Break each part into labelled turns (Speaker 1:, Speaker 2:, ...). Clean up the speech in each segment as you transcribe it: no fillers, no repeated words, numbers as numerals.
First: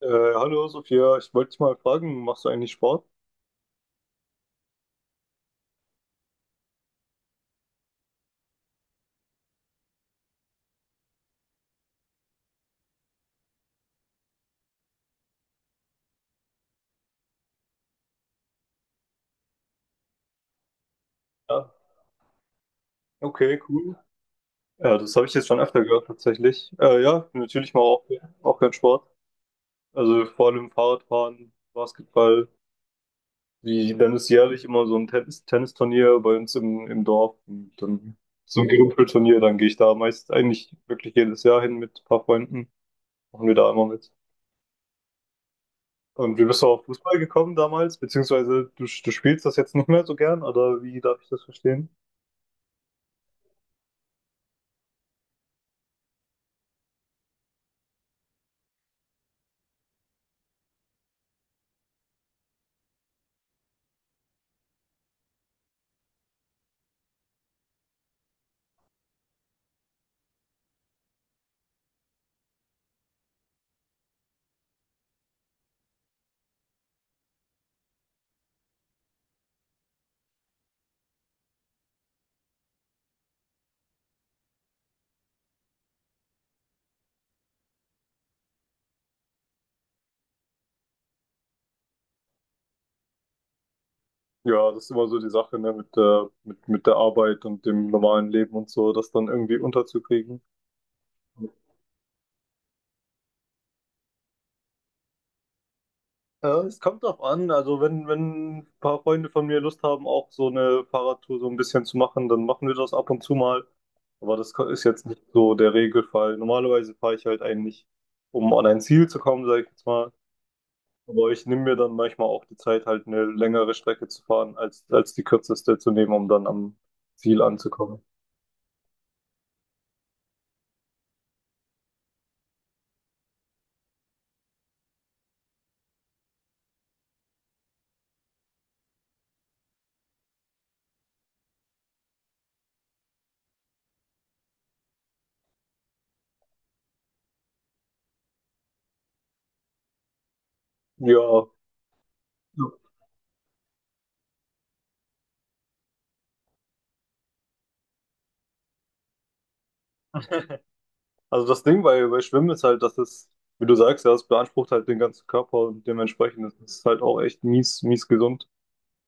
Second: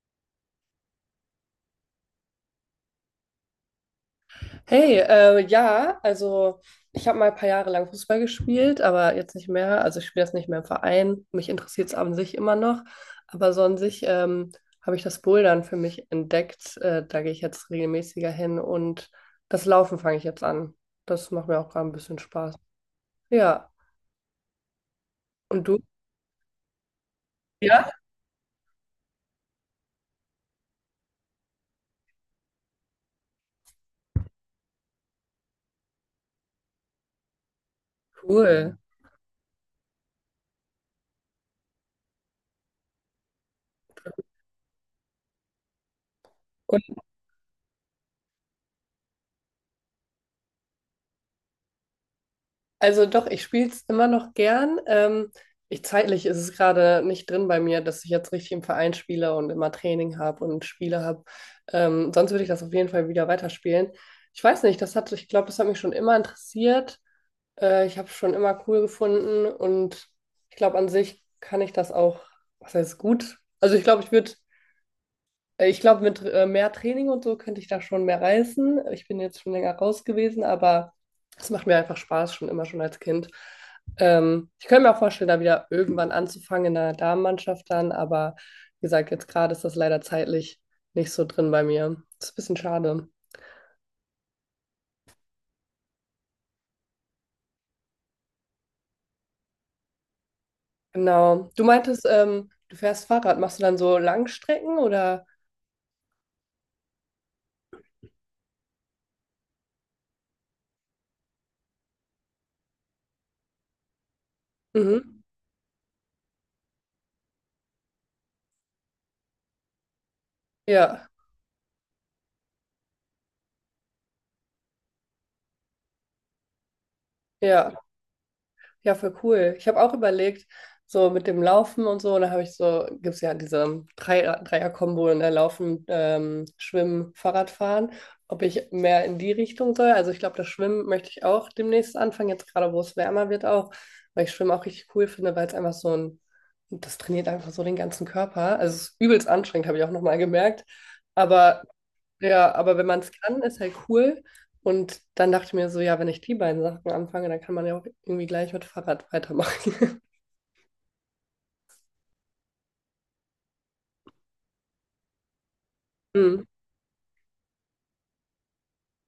Speaker 1: Äh, Hallo Sophia, ich wollte dich mal fragen, machst du eigentlich Sport?
Speaker 2: Hey, ja, also ich habe mal ein paar Jahre lang Fußball gespielt, aber jetzt nicht mehr. Also ich spiele das nicht mehr im Verein. Mich interessiert es an sich immer noch. Aber so an sich habe ich das Bouldern für mich entdeckt. Da gehe ich jetzt regelmäßiger hin und das Laufen fange ich jetzt an. Das macht mir auch
Speaker 1: Ja,
Speaker 2: gerade ein bisschen Spaß.
Speaker 1: okay,
Speaker 2: Ja.
Speaker 1: cool. Ja, das habe ich jetzt schon
Speaker 2: Und
Speaker 1: öfter
Speaker 2: du?
Speaker 1: gehört tatsächlich. Ja, natürlich mal
Speaker 2: Ja.
Speaker 1: auch, auch gern Sport. Also vor allem Fahrradfahren, Basketball. Wie, dann ist jährlich immer so ein Tennisturnier bei uns im Dorf. Und dann so ein
Speaker 2: Cool.
Speaker 1: Gerümpelturnier, dann gehe ich da meist eigentlich wirklich jedes Jahr hin mit ein paar Freunden. Machen wir da immer mit. Und wie bist du auf Fußball gekommen damals? Beziehungsweise du spielst das jetzt nicht mehr so gern, oder wie darf ich das verstehen?
Speaker 2: Also doch, ich spiele es immer noch gern. Zeitlich ist es gerade nicht drin bei mir, dass ich jetzt richtig im Verein spiele und immer Training habe und Spiele habe. Sonst würde ich das auf jeden Fall wieder weiterspielen. Ich weiß nicht, das hat, Ich glaube, das hat mich schon immer interessiert. Ich habe es schon immer cool gefunden und ich glaube, an sich kann ich das auch, was heißt gut? Also ich glaube, ich würde mit mehr Training und so könnte ich da schon mehr reißen. Ich bin jetzt schon länger raus gewesen, aber es macht mir einfach Spaß, schon immer schon als Kind. Ich könnte mir auch vorstellen, da wieder irgendwann anzufangen in der Damenmannschaft dann, aber wie gesagt, jetzt gerade ist das leider zeitlich nicht so drin bei mir. Ist ein bisschen schade.
Speaker 1: Ja, das ist immer so die Sache, ne, mit der Arbeit und dem normalen Leben und so, das dann irgendwie unterzukriegen.
Speaker 2: Genau. Du meintest, du fährst Fahrrad. Machst du dann so Langstrecken oder?
Speaker 1: Ja, es kommt drauf an. Also wenn ein paar Freunde von mir Lust haben, auch so eine Fahrradtour so ein bisschen zu machen, dann machen wir das ab und zu mal. Aber das ist jetzt nicht
Speaker 2: Mhm.
Speaker 1: so der Regelfall. Normalerweise fahre ich halt eigentlich, um an ein Ziel zu kommen, sage ich jetzt mal.
Speaker 2: Ja,
Speaker 1: Aber ich nehme mir dann manchmal auch die Zeit, halt eine längere Strecke zu fahren, als die kürzeste zu nehmen, um dann am Ziel
Speaker 2: ja.
Speaker 1: anzukommen.
Speaker 2: Ja, voll cool. Ich habe auch überlegt, so mit dem Laufen und so, und da habe ich so, gibt es ja diese Dreier-Kombo, ne, Laufen, Schwimmen, Fahrradfahren, ob ich mehr in die Richtung soll. Also ich glaube, das Schwimmen möchte ich auch demnächst anfangen, jetzt gerade wo es wärmer wird auch, weil ich Schwimmen auch richtig cool finde, weil es einfach so ein, das trainiert einfach so den ganzen Körper. Also es ist übelst anstrengend, habe ich auch nochmal gemerkt.
Speaker 1: Ja,
Speaker 2: Aber ja,
Speaker 1: ja.
Speaker 2: aber wenn man es kann, ist halt cool. Und dann dachte ich mir so, ja, wenn ich die beiden Sachen anfange, dann kann man ja auch irgendwie gleich mit Fahrrad weitermachen.
Speaker 1: Also das Ding bei Schwimmen ist halt, dass es, wie du sagst, ja, es beansprucht halt den ganzen Körper und
Speaker 2: Hm.
Speaker 1: dementsprechend ist es halt auch echt mies, mies gesund.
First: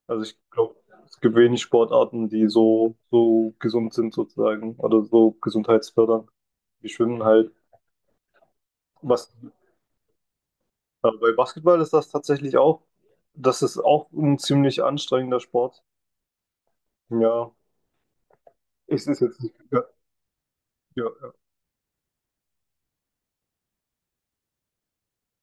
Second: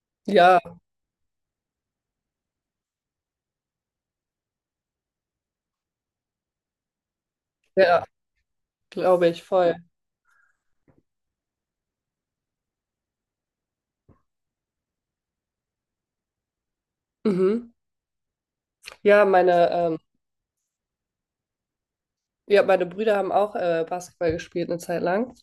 Speaker 1: Also ich
Speaker 2: Ja,
Speaker 1: glaube, es gibt wenig Sportarten, die so, so gesund sind sozusagen oder so gesundheitsfördernd wie Schwimmen halt.
Speaker 2: ja,
Speaker 1: Was,
Speaker 2: glaube ich, voll.
Speaker 1: bei Basketball ist das tatsächlich auch, das ist auch ein ziemlich anstrengender Sport. Ja,
Speaker 2: Mhm.
Speaker 1: es ist
Speaker 2: Ja,
Speaker 1: jetzt nicht,
Speaker 2: meine,
Speaker 1: ja,
Speaker 2: ähm,
Speaker 1: ja, ja.
Speaker 2: ja, meine Brüder haben auch Basketball gespielt eine Zeit lang. Und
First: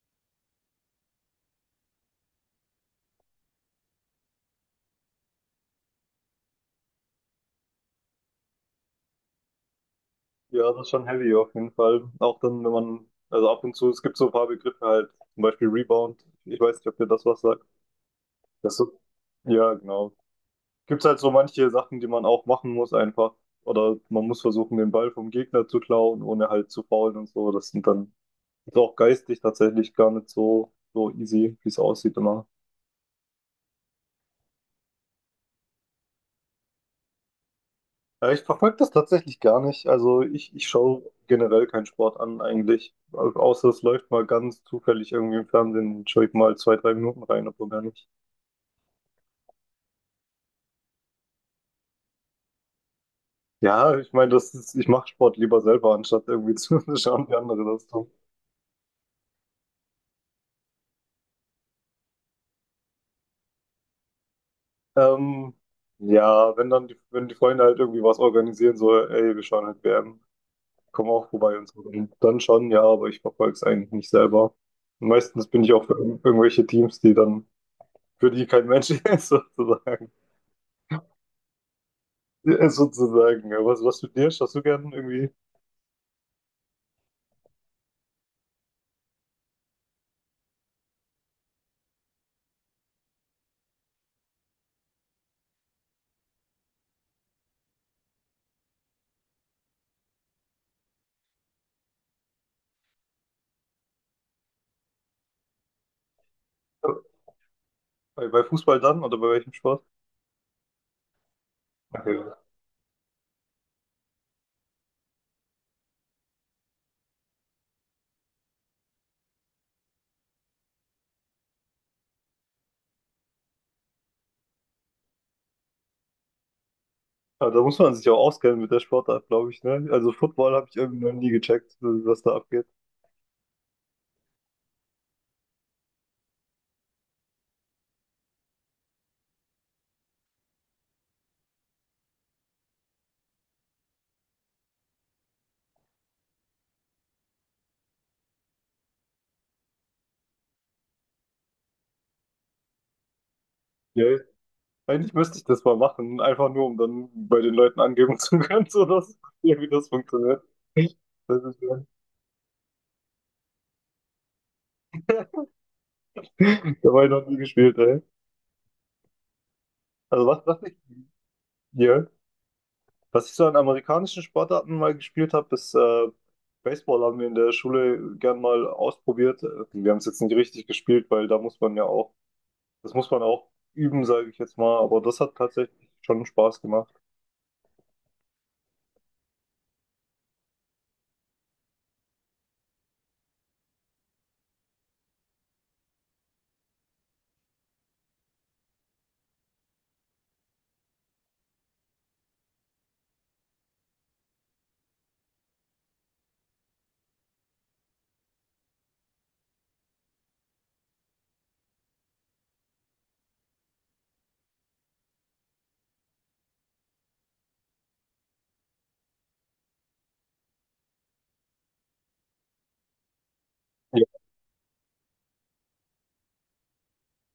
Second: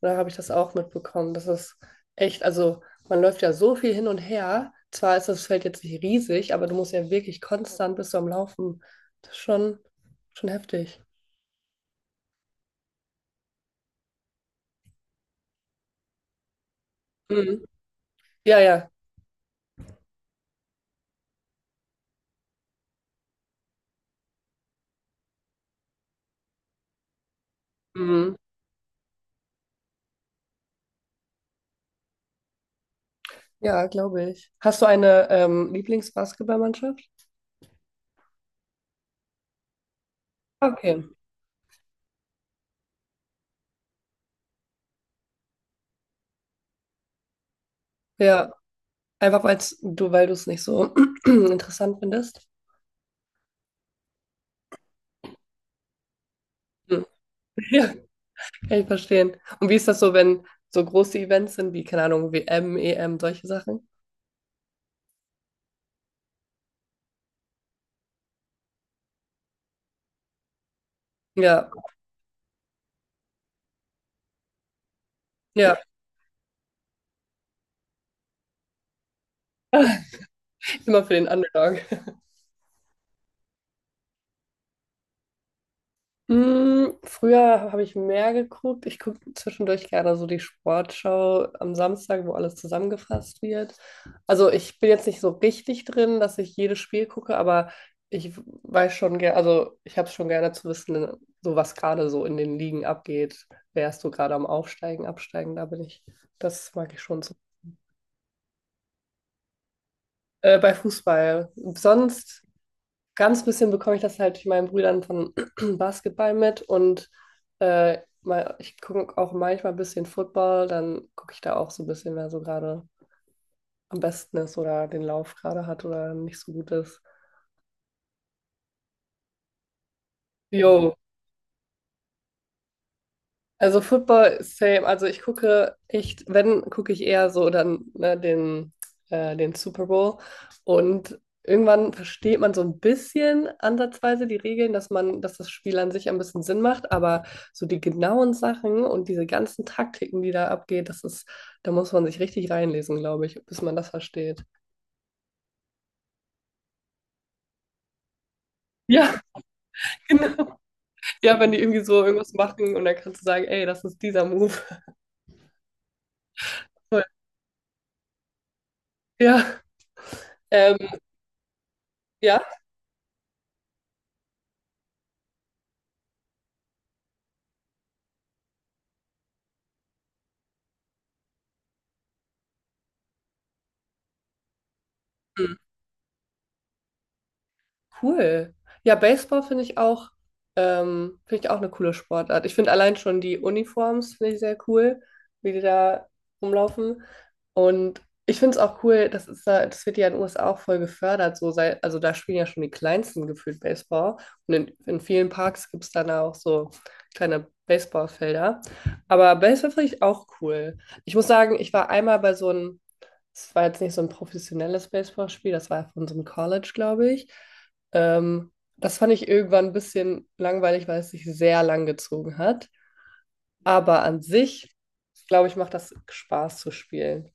Speaker 2: da habe ich das auch mitbekommen. Das ist echt, also man läuft ja so viel hin und her. Zwar ist das Feld jetzt nicht riesig, aber du musst ja wirklich konstant bist du am Laufen. Das ist schon, schon
Speaker 1: Ja, das ist
Speaker 2: heftig.
Speaker 1: schon heavy auf jeden Fall. Auch dann, wenn man, also ab und zu, es gibt so ein paar Begriffe halt, zum Beispiel Rebound. Ich weiß nicht, ob dir das was sagt.
Speaker 2: Mhm. Ja,
Speaker 1: Das
Speaker 2: ja.
Speaker 1: so, ja, genau. Gibt's halt so manche Sachen, die man auch machen muss einfach. Oder man muss versuchen, den Ball vom Gegner zu klauen, ohne halt zu foulen und so. Das sind dann
Speaker 2: Mhm.
Speaker 1: ist auch geistig tatsächlich gar nicht so, so easy, wie es aussieht immer.
Speaker 2: Ja, glaube ich. Hast du eine Lieblingsbasketballmannschaft?
Speaker 1: Ich verfolge das tatsächlich gar nicht. Also ich
Speaker 2: Okay.
Speaker 1: schaue generell keinen Sport an eigentlich. Außer es läuft mal ganz zufällig irgendwie im Fernsehen, schaue ich mal zwei, drei Minuten rein, aber gar nicht.
Speaker 2: Ja, einfach weil du es nicht so interessant findest.
Speaker 1: Ja, ich meine, das ist, ich mache Sport lieber selber, anstatt irgendwie zu
Speaker 2: Hm.
Speaker 1: schauen, wie andere das
Speaker 2: Ja,
Speaker 1: tun.
Speaker 2: kann ich verstehen. Und wie ist das so, wenn so große Events sind, wie, keine Ahnung, WM, EM, solche Sachen?
Speaker 1: Ähm, ja, wenn dann die, wenn die Freunde halt irgendwie was organisieren, so, ey, wir schauen halt WM, komm auch vorbei und
Speaker 2: Ja,
Speaker 1: so, dann, dann schon, ja, aber ich verfolge es eigentlich nicht selber. Und meistens bin ich
Speaker 2: ja,
Speaker 1: auch für irgendwelche Teams, die dann, für die kein Mensch ist, sozusagen.
Speaker 2: immer für den Underdog.
Speaker 1: Ja, sozusagen. Ja, was, was studierst du? Hast du gern irgendwie
Speaker 2: Mm, früher habe ich mehr geguckt. Ich gucke zwischendurch gerne so die Sportschau am Samstag, wo alles zusammengefasst wird. Also ich bin jetzt nicht so richtig drin, dass ich jedes Spiel gucke, aber ich weiß schon gerne, also ich habe es schon gerne zu wissen, so was gerade so in den Ligen abgeht. Wer ist so gerade am Aufsteigen, Absteigen, da bin ich. Das mag ich schon so.
Speaker 1: bei Fußball dann oder bei welchem Sport?
Speaker 2: Bei Fußball.
Speaker 1: Okay.
Speaker 2: Sonst ganz bisschen bekomme ich das halt durch meinen Brüdern von Basketball mit und ich gucke auch manchmal ein bisschen Football, dann gucke ich da auch so ein bisschen, wer so gerade am besten ist oder den Lauf gerade hat oder nicht so gut ist.
Speaker 1: Aber da muss man sich auch auskennen mit der Sportart, glaube ich, ne? Also Football habe ich
Speaker 2: Jo,
Speaker 1: irgendwie noch nie gecheckt, was da abgeht.
Speaker 2: also Football, same. Also ich gucke echt, wenn, gucke ich eher so dann ne, den Super Bowl. Und irgendwann versteht man so ein bisschen ansatzweise die Regeln, dass man, dass das Spiel an sich ein bisschen Sinn macht. Aber so die genauen Sachen und diese ganzen Taktiken, die da abgeht, das ist, da muss man sich richtig reinlesen, glaube ich, bis man das
Speaker 1: Ja.
Speaker 2: versteht.
Speaker 1: Eigentlich müsste ich das mal machen, einfach nur, um dann bei den Leuten angeben zu können, so dass
Speaker 2: Ja,
Speaker 1: ja, wie das funktioniert.
Speaker 2: genau. Ja,
Speaker 1: Das
Speaker 2: wenn die
Speaker 1: ist,
Speaker 2: irgendwie
Speaker 1: ja,
Speaker 2: so irgendwas machen und dann kannst du sagen, ey, das ist dieser Move.
Speaker 1: dabei noch nie gespielt, ey.
Speaker 2: Ja.
Speaker 1: Also was, was ich,
Speaker 2: Ähm,
Speaker 1: ja.
Speaker 2: ja.
Speaker 1: Was ich so an amerikanischen Sportarten mal gespielt habe, ist Baseball haben wir in der Schule gern mal ausprobiert. Wir haben es jetzt nicht richtig gespielt, weil da muss man ja auch, das muss man auch üben, sage ich jetzt mal. Aber das hat tatsächlich schon Spaß gemacht.
Speaker 2: Cool. Ja, Baseball finde ich auch eine coole Sportart. Ich finde allein schon die Uniforms finde ich sehr cool, wie die da rumlaufen. Und ich finde es auch cool, das ist da, das wird ja in den USA auch voll gefördert. So sei, also da spielen ja schon die Kleinsten gefühlt Baseball. Und in vielen Parks gibt es dann auch so kleine Baseballfelder. Aber Baseball finde ich auch cool. Ich muss sagen, ich war einmal bei so einem, es war jetzt nicht so ein professionelles Baseballspiel, das war von so einem College, glaube ich. Ähm, Das fand ich irgendwann ein bisschen langweilig, weil es sich sehr lang gezogen hat. Aber
Speaker 1: Ja,
Speaker 2: an sich, glaube ich, macht das Spaß zu spielen.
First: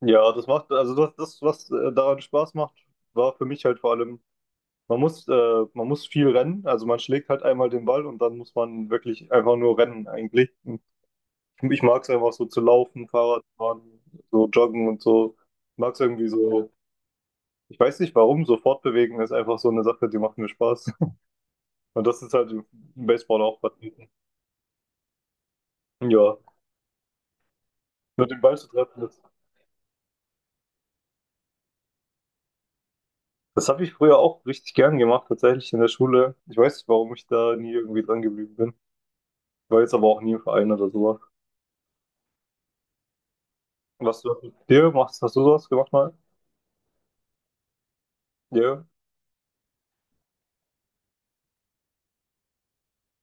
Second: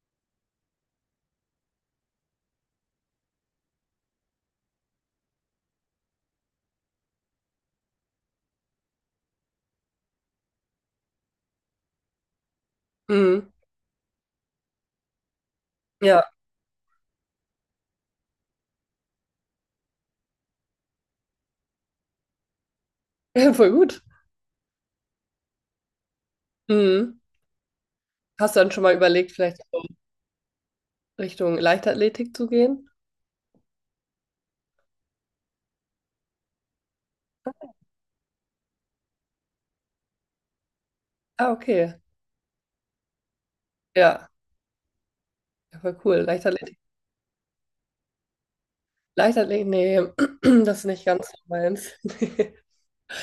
Speaker 1: ja, das macht, also das, das, was daran Spaß macht, war für mich halt vor allem, man muss viel rennen. Also man schlägt halt einmal den Ball und dann muss man wirklich einfach nur rennen eigentlich. Ich mag es einfach so zu laufen, Fahrrad
Speaker 2: Mhm.
Speaker 1: fahren, so joggen und so. Ich mag es
Speaker 2: Ja,
Speaker 1: irgendwie so. Ich weiß nicht warum, so fortbewegen ist einfach so eine Sache, die macht mir Spaß. Und das ist halt im Baseball auch
Speaker 2: voll gut.
Speaker 1: vertreten. Ja,
Speaker 2: Mhm.
Speaker 1: nur den
Speaker 2: Hast
Speaker 1: Ball
Speaker 2: du
Speaker 1: zu
Speaker 2: dann schon mal
Speaker 1: treffen, das,
Speaker 2: überlegt, vielleicht so Richtung Leichtathletik zu gehen?
Speaker 1: das habe ich früher auch richtig gern gemacht, tatsächlich in der Schule. Ich weiß nicht, warum ich da nie irgendwie dran geblieben bin. Ich war jetzt aber auch nie im Verein oder sowas.
Speaker 2: Ah, okay.
Speaker 1: Was
Speaker 2: Ja,
Speaker 1: du mit dir machst, hast du sowas
Speaker 2: ja,
Speaker 1: gemacht
Speaker 2: voll
Speaker 1: mal?
Speaker 2: cool. Leichtathletik
Speaker 1: Ja.
Speaker 2: Leichtathletik, nee, das ist nicht ganz so meins. Nee.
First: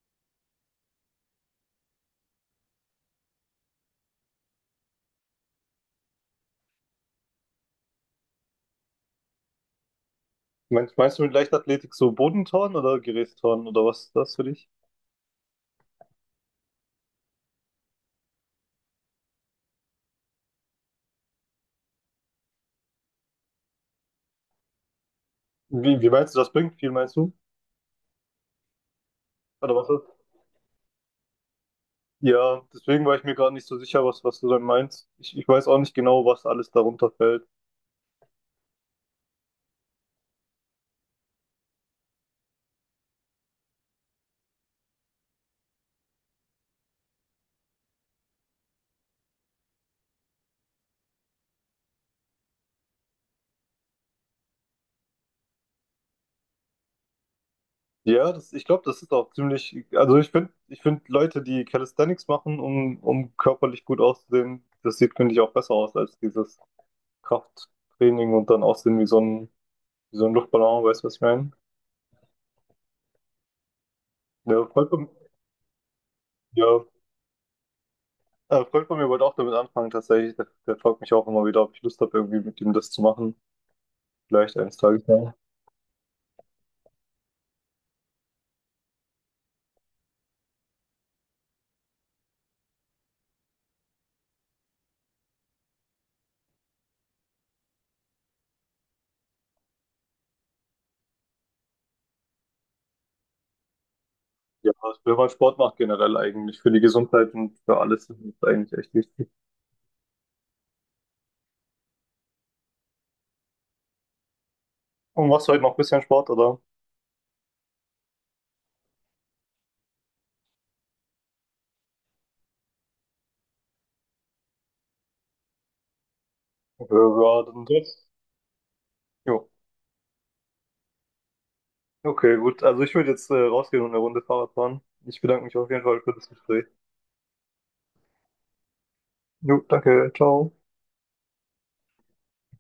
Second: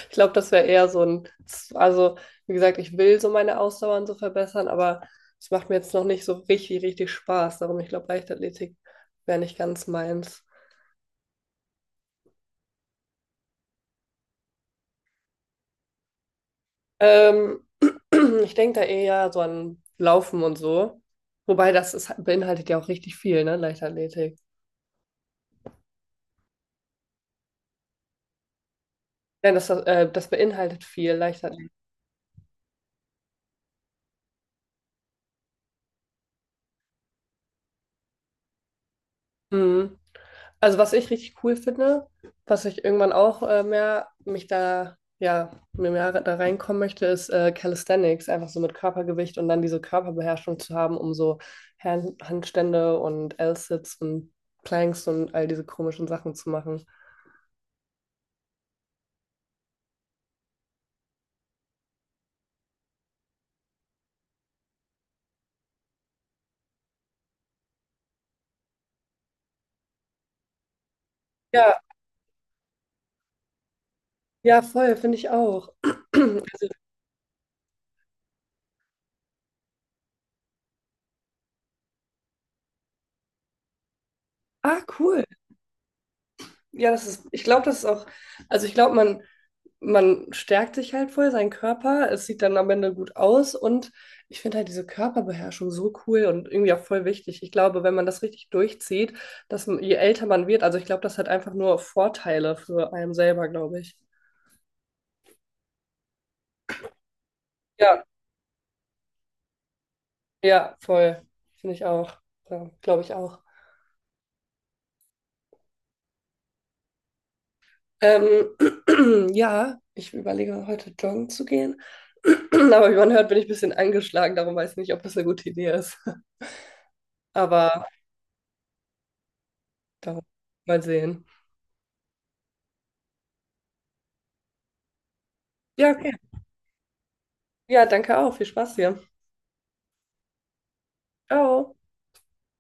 Speaker 2: Ich glaube, das wäre eher so ein, also wie gesagt, ich will so meine Ausdauer und so verbessern, aber es macht mir jetzt noch nicht so richtig Spaß. Darum, ich glaube, Leichtathletik wäre nicht ganz meins.
Speaker 1: Meinst du mit Leichtathletik so Bodenturnen oder Gerätturnen oder was ist das für dich?
Speaker 2: Ähm, Ich denke da eher so an Laufen und so. Wobei das ist, beinhaltet ja auch richtig viel, ne, Leichtathletik.
Speaker 1: Wie meinst du, das bringt viel, meinst du? Oder was ist.
Speaker 2: Das beinhaltet viel.
Speaker 1: Ja, deswegen war ich mir gerade nicht so sicher, was du dann meinst. Ich weiß auch nicht genau, was alles darunter fällt.
Speaker 2: Mhm. Also was ich richtig cool finde, was ich irgendwann auch mehr mich da, ja, mir mehr da reinkommen möchte, ist Calisthenics, einfach so mit Körpergewicht und dann diese Körperbeherrschung zu haben, um so Handstände und L-Sits und Planks und all diese komischen Sachen zu machen.
Speaker 1: Ja, das, ich glaube, das ist auch ziemlich, also ich finde Leute, die Calisthenics machen, um körperlich gut auszusehen, das sieht, finde ich, auch besser aus als dieses Krafttraining und dann aussehen wie so ein Luftballon, weißt du, was ich meine?
Speaker 2: Ja, ja,
Speaker 1: Ja, Freund
Speaker 2: voll,
Speaker 1: von,
Speaker 2: finde ich auch. Also,
Speaker 1: ja, Freund von mir wollte auch damit anfangen, tatsächlich. Der fragt mich auch immer wieder, ob ich Lust habe, irgendwie mit ihm das zu machen. Vielleicht eines
Speaker 2: ah,
Speaker 1: Tages,
Speaker 2: cool.
Speaker 1: ja.
Speaker 2: Ja, das ist, ich glaube, das ist auch, also ich glaube, man stärkt sich halt voll, seinen Körper, es sieht dann am Ende gut aus und ich finde halt diese Körperbeherrschung so cool und irgendwie auch voll wichtig. Ich glaube, wenn man das richtig durchzieht, dass man- je älter man wird, also ich glaube, das hat einfach nur Vorteile für einen selber, glaube ich.
Speaker 1: Ja, wenn man Sport macht generell eigentlich für die Gesundheit und für
Speaker 2: Ja,
Speaker 1: alles ist es eigentlich echt wichtig.
Speaker 2: ja, voll. Finde ich auch. Ja, glaube ich auch.
Speaker 1: Und machst du heute noch ein bisschen Sport, oder?
Speaker 2: Ähm, ja, ich überlege heute joggen zu gehen. Aber wie man hört, bin ich ein bisschen angeschlagen, darum weiß ich nicht, ob das eine gute Idee ist.
Speaker 1: Ja, ja, dann
Speaker 2: Aber
Speaker 1: das. Jo.
Speaker 2: darum mal sehen.
Speaker 1: Okay, gut. Also ich würde jetzt rausgehen und eine Runde Fahrrad fahren. Ich bedanke mich auf jeden
Speaker 2: Ja,
Speaker 1: Fall
Speaker 2: okay.
Speaker 1: für das Gespräch.
Speaker 2: Ja, danke auch. Viel Spaß hier.
Speaker 1: Jo, danke. Ciao.
Speaker 2: Ciao.